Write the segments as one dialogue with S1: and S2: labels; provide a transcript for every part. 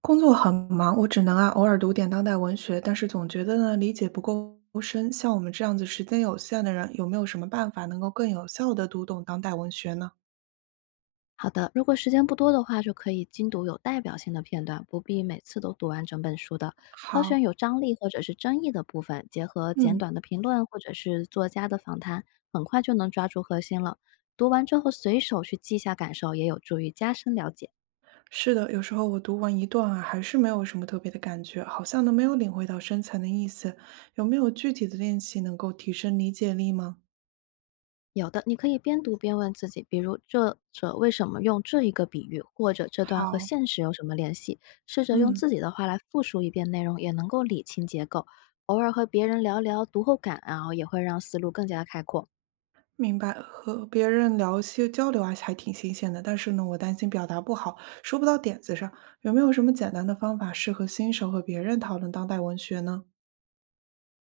S1: 工作很忙，我只能偶尔读点当代文学，但是总觉得理解不够深。像我们这样子时间有限的人，有没有什么办法能够更有效的读懂当代文学呢？
S2: 好的，如果时间不多的话，就可以精读有代表性的片段，不必每次都读完整本书的。挑选
S1: 好，
S2: 有张力或者是争议的部分，结合简
S1: 嗯，
S2: 短的评论或者是作家的访谈，很快就能抓住核心了。读完之后随手去记下感受，也有助于加深了解。
S1: 是的，有时候我读完一段，还是没有什么特别的感觉，好像都没有领会到深层的意思。有没有具体的练习能够提升理解力吗？
S2: 有的，你可以边读边问自己，比如作者为什么用这一个比喻，或者这段和
S1: 好，
S2: 现实有什么联系？试着用
S1: 嗯。
S2: 自己的话来复述一遍内容，也能够理清结构。偶尔和别人聊聊读后感啊，也会让思路更加开阔。
S1: 明白，和别人聊些交流，还挺新鲜的。但是呢，我担心表达不好，说不到点子上。有没有什么简单的方法适合新手和别人讨论当代文学呢？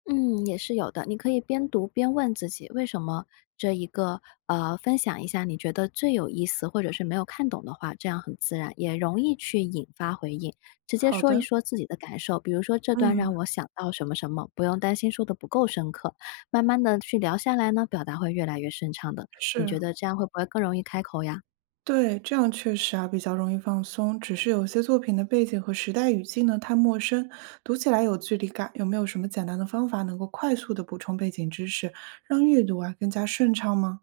S2: 嗯，也是有的。你可以边读边问自己，为什么这一个分享一下你觉得最有意思或者是没有看懂的话，这样很自然，也容易去引发回应。直接
S1: 好
S2: 说一
S1: 的，
S2: 说自己的感受，比如说这段让
S1: 嗯，
S2: 我想到什么什么，不用担心说的不够深刻。慢慢的去聊下来呢，表达会越来越顺畅的。你
S1: 是，
S2: 觉得这样会不会更容易开口呀？
S1: 对，这样确实比较容易放松。只是有些作品的背景和时代语境呢太陌生，读起来有距离感。有没有什么简单的方法能够快速的补充背景知识，让阅读更加顺畅吗？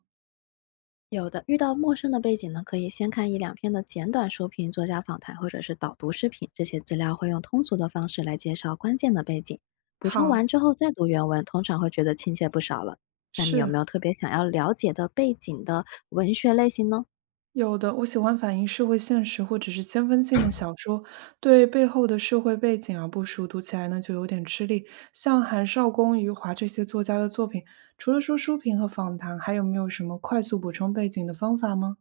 S2: 有的，遇到陌生的背景呢，可以先看一两篇的简短书评、作家访谈或者是导读视频，这些资料会用通俗的方式来介绍关键的背景。补充完
S1: 好，
S2: 之后再读原文，通常会觉得亲切不少了。那你有
S1: 是。
S2: 没有特别想要了解的背景的文学类型呢？
S1: 有的，我喜欢反映社会现实或者是先锋性的小说，对背后的社会背景不熟，读起来呢就有点吃力。像韩少功、余华这些作家的作品，除了说书评和访谈，还有没有什么快速补充背景的方法吗？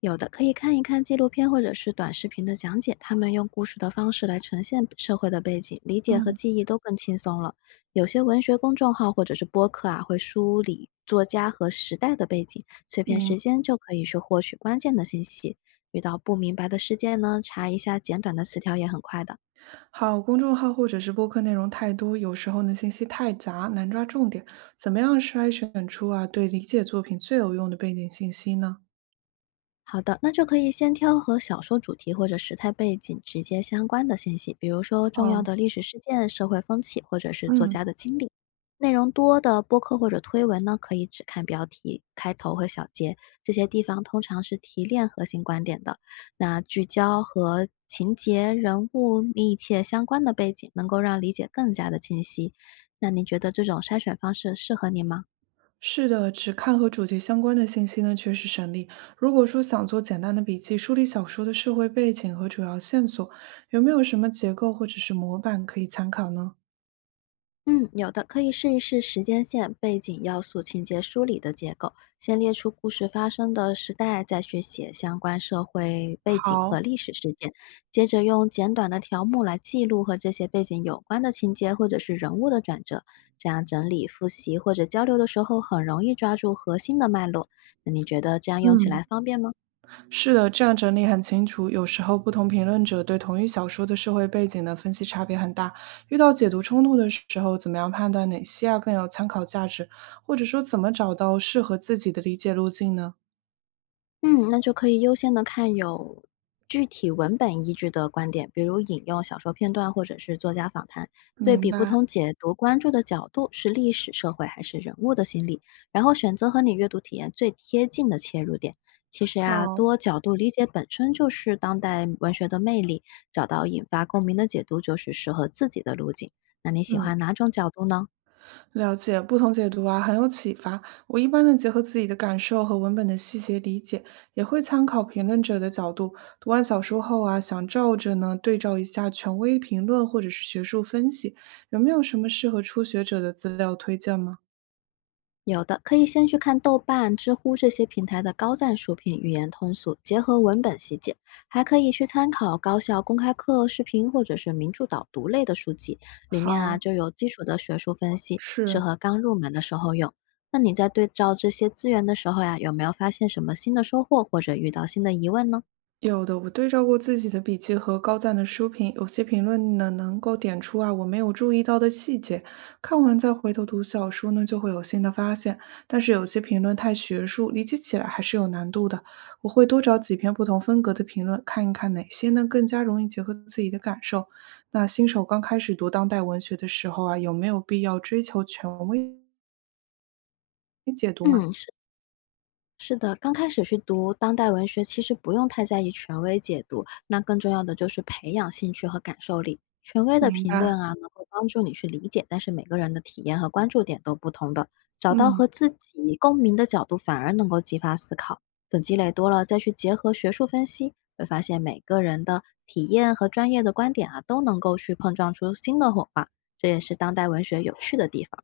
S2: 有的可以看一看纪录片或者是短视频的讲解，他们用故事的方式来呈现社会的背景，理解和
S1: 嗯，
S2: 记忆都更轻松了。有些文学公众号或者是播客啊，会梳理作家和时代的背景，碎片
S1: 明
S2: 时间就可以去获取关键的信息。遇到不明白的事件呢，查一下简短的词条也很快的。
S1: 好，公众号或者是播客内容太多，有时候呢信息太杂，难抓重点。怎么样筛选出对理解作品最有用的背景信息呢？
S2: 好的，那就可以先挑和小说主题或者时态背景直接相关的信息，比如说重要
S1: 哦，
S2: 的历史事件、社会风气，或者是作
S1: 嗯。
S2: 家的经历。内容多的播客或者推文呢，可以只看标题、开头和小结，这些地方通常是提炼核心观点的。那聚焦和情节、人物密切相关的背景，能够让理解更加的清晰。那你觉得这种筛选方式适合你吗？
S1: 是的，只看和主题相关的信息呢，确实省力。如果说想做简单的笔记，梳理小说的社会背景和主要线索，有没有什么结构或者是模板可以参考呢？
S2: 嗯，有的可以试一试时间线、背景要素、情节梳理的结构，先列出故事发生的时代，再去写相关社会背景和
S1: 好，
S2: 历史事件，接着用简短的条目来记录和这些背景有关的情节或者是人物的转折，这样整理、复习或者交流的时候很容易抓住核心的脉络。那你觉得这样用起
S1: 嗯，
S2: 来方便吗？
S1: 是的，这样整理很清楚。有时候不同评论者对同一小说的社会背景的分析差别很大，遇到解读冲突的时候，怎么样判断哪些更有参考价值，或者说怎么找到适合自己的理解路径呢？
S2: 嗯，那就可以优先的看有具体文本依据的观点，比如引用小说片段或者是作家访谈，对
S1: 明
S2: 比不
S1: 白，
S2: 同解读关注的角度是历史、社会还是人物的心理，然后选择和你阅读体验最贴近的切入点。其实呀、多
S1: 好，
S2: 角度理解本身就是当代文学的魅力，找到引发共鸣的解读就是适合自己的路径。那你喜
S1: 嗯。
S2: 欢哪种角度呢？
S1: 了解，不同解读，很有启发。我一般呢，结合自己的感受和文本的细节理解，也会参考评论者的角度。读完小说后，想照着呢对照一下权威评论或者是学术分析，有没有什么适合初学者的资料推荐吗？
S2: 有的可以先去看豆瓣、知乎这些平台的高赞书评，语言通俗，结合文本细节；还可以去参考高校公开课、视频或者是名著导读类的书籍，里面啊
S1: 好，
S2: 就有基础的学术分析，适
S1: 是。
S2: 合刚入门的时候用。那你在对照这些资源的时候呀，有没有发现什么新的收获，或者遇到新的疑问呢？
S1: 有的，我对照过自己的笔记和高赞的书评，有些评论呢能够点出我没有注意到的细节，看完再回头读小说呢就会有新的发现。但是有些评论太学术，理解起来还是有难度的。我会多找几篇不同风格的评论，看一看哪些呢更加容易结合自己的感受。那新手刚开始读当代文学的时候，有没有必要追求权威解读吗？
S2: 嗯，是的，刚开始去读当代文学，其实不用太在意权威解读，那更重要的就是培养兴趣和感受力。权威的
S1: 明
S2: 评
S1: 白，
S2: 论啊，能够帮助你去理解，但是每个人的体验和关注点都不同的，找到
S1: 嗯。
S2: 和自己共鸣的角度，反而能够激发思考。等积累多了，再去结合学术分析，会发现每个人的体验和专业的观点啊，都能够去碰撞出新的火花。这也是当代文学有趣的地方。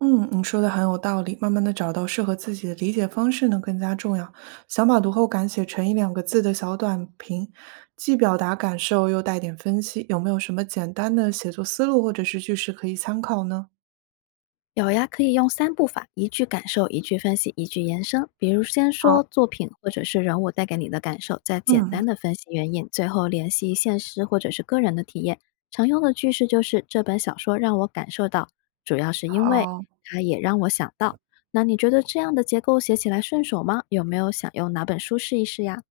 S1: 嗯，你说的很有道理。慢慢的找到适合自己的理解方式呢，更加重要。想把读后感写成100到200字的小短评，既表达感受，又带点分析。有没有什么简单的写作思路或者是句式可以参考呢？
S2: 有呀，可以用三步法：一句感受，一句分析，一句延伸。比如先说
S1: 好，
S2: 作品或者是人物带给你的感受，再简
S1: 嗯，
S2: 单的分析原因，最后联系现实或者是个人的体验。常用的句式就是这本小说让我感受到，主要是因为
S1: 好，
S2: 它也让我想到。那你觉得这样的结构写起来顺手吗？有没有想用哪本书试一试呀？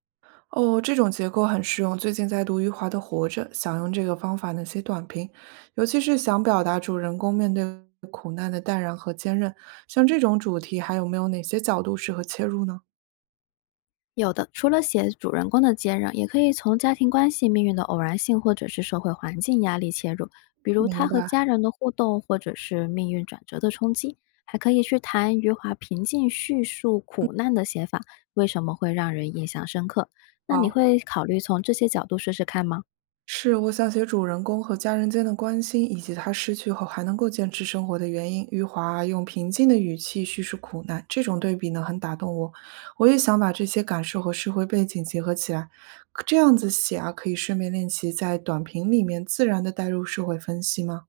S1: 哦，这种结构很适用。最近在读余华的《活着》，想用这个方法呢写短评，尤其是想表达主人公面对苦难的淡然和坚韧。像这种主题，还有没有哪些角度适合切入呢？
S2: 有的，除了写主人公的坚韧，也可以从家庭关系、命运的偶然性，或者是社会环境压力切入，比如他
S1: 明
S2: 和
S1: 白，
S2: 家人的互动，或者是命运转折的冲击。还可以去谈余华平静叙述苦难的写法，为什么会让人印象深刻？那你
S1: 好。
S2: 会考虑从这些角度试试看吗？
S1: 是我想写主人公和家人间的关心，以及他失去后还能够坚持生活的原因。余华用平静的语气叙述苦难，这种对比呢很打动我。我也想把这些感受和社会背景结合起来，可这样子写，可以顺便练习在短评里面自然的带入社会分析吗？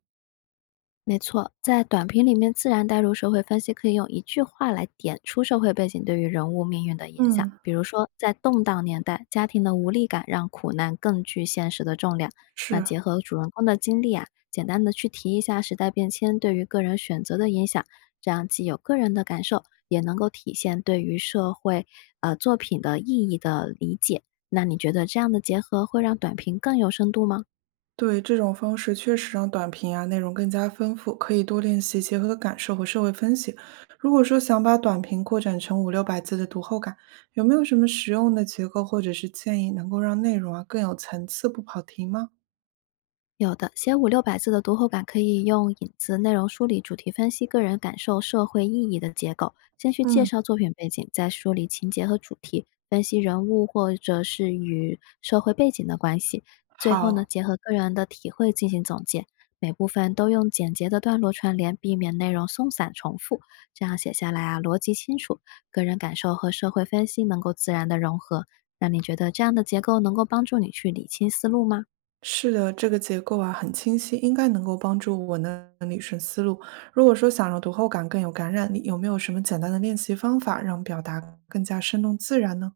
S2: 没错，在短评里面自然带入社会分析，可以用一句话来点出社会背景对于人物命运的影响。
S1: 嗯，
S2: 比如说，在动荡年代，家庭的无力感让苦难更具现实的重量。那
S1: 是。
S2: 结合主人公的经历啊，简单的去提一下时代变迁对于个人选择的影响，这样既有个人的感受，也能够体现对于社会作品的意义的理解。那你觉得这样的结合会让短评更有深度吗？
S1: 对，这种方式确实让短评内容更加丰富，可以多练习结合感受和社会分析。如果说想把短评扩展成500到600字的读后感，有没有什么实用的结构或者是建议，能够让内容更有层次，不跑题吗？
S2: 有的，写五六百字的读后感可以用引子、内容梳理、主题分析、个人感受、社会意义的结构，先去介
S1: 嗯，
S2: 绍作品背景，再梳理情节和主题，分析人物或者是与社会背景的关系，最后呢，
S1: 好，
S2: 结合个人的体会进行总结。每部分都用简洁的段落串联，避免内容松散重复。这样写下来啊，逻辑清楚，个人感受和社会分析能够自然的融合。那你觉得这样的结构能够帮助你去理清思路吗？
S1: 是的，这个结构很清晰，应该能够帮助我能理顺思路。如果说想让读后感更有感染力，有没有什么简单的练习方法让表达更加生动自然呢？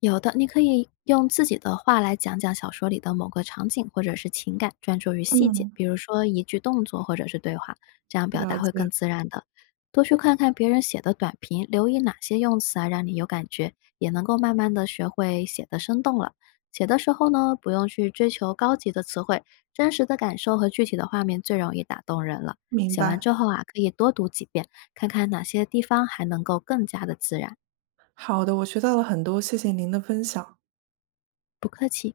S2: 有的，你可以用自己的话来讲讲小说里的某个场景或者是情感，专注于细节，
S1: 嗯，
S2: 比如说一句动作或者是对话，这样表达
S1: 了
S2: 会
S1: 解，
S2: 更自然的。多去看看别人写的短评，留意哪些用词啊让你有感觉，也能够慢慢的学会写的生动了。写的时候呢，不用去追求高级的词汇，真实的感受和具体的画面最容易打动人了。
S1: 明
S2: 写完
S1: 白。
S2: 之后啊，可以多读几遍，看看哪些地方还能够更加的自然。
S1: 好的，我学到了很多，谢谢您的分享。
S2: 不客气。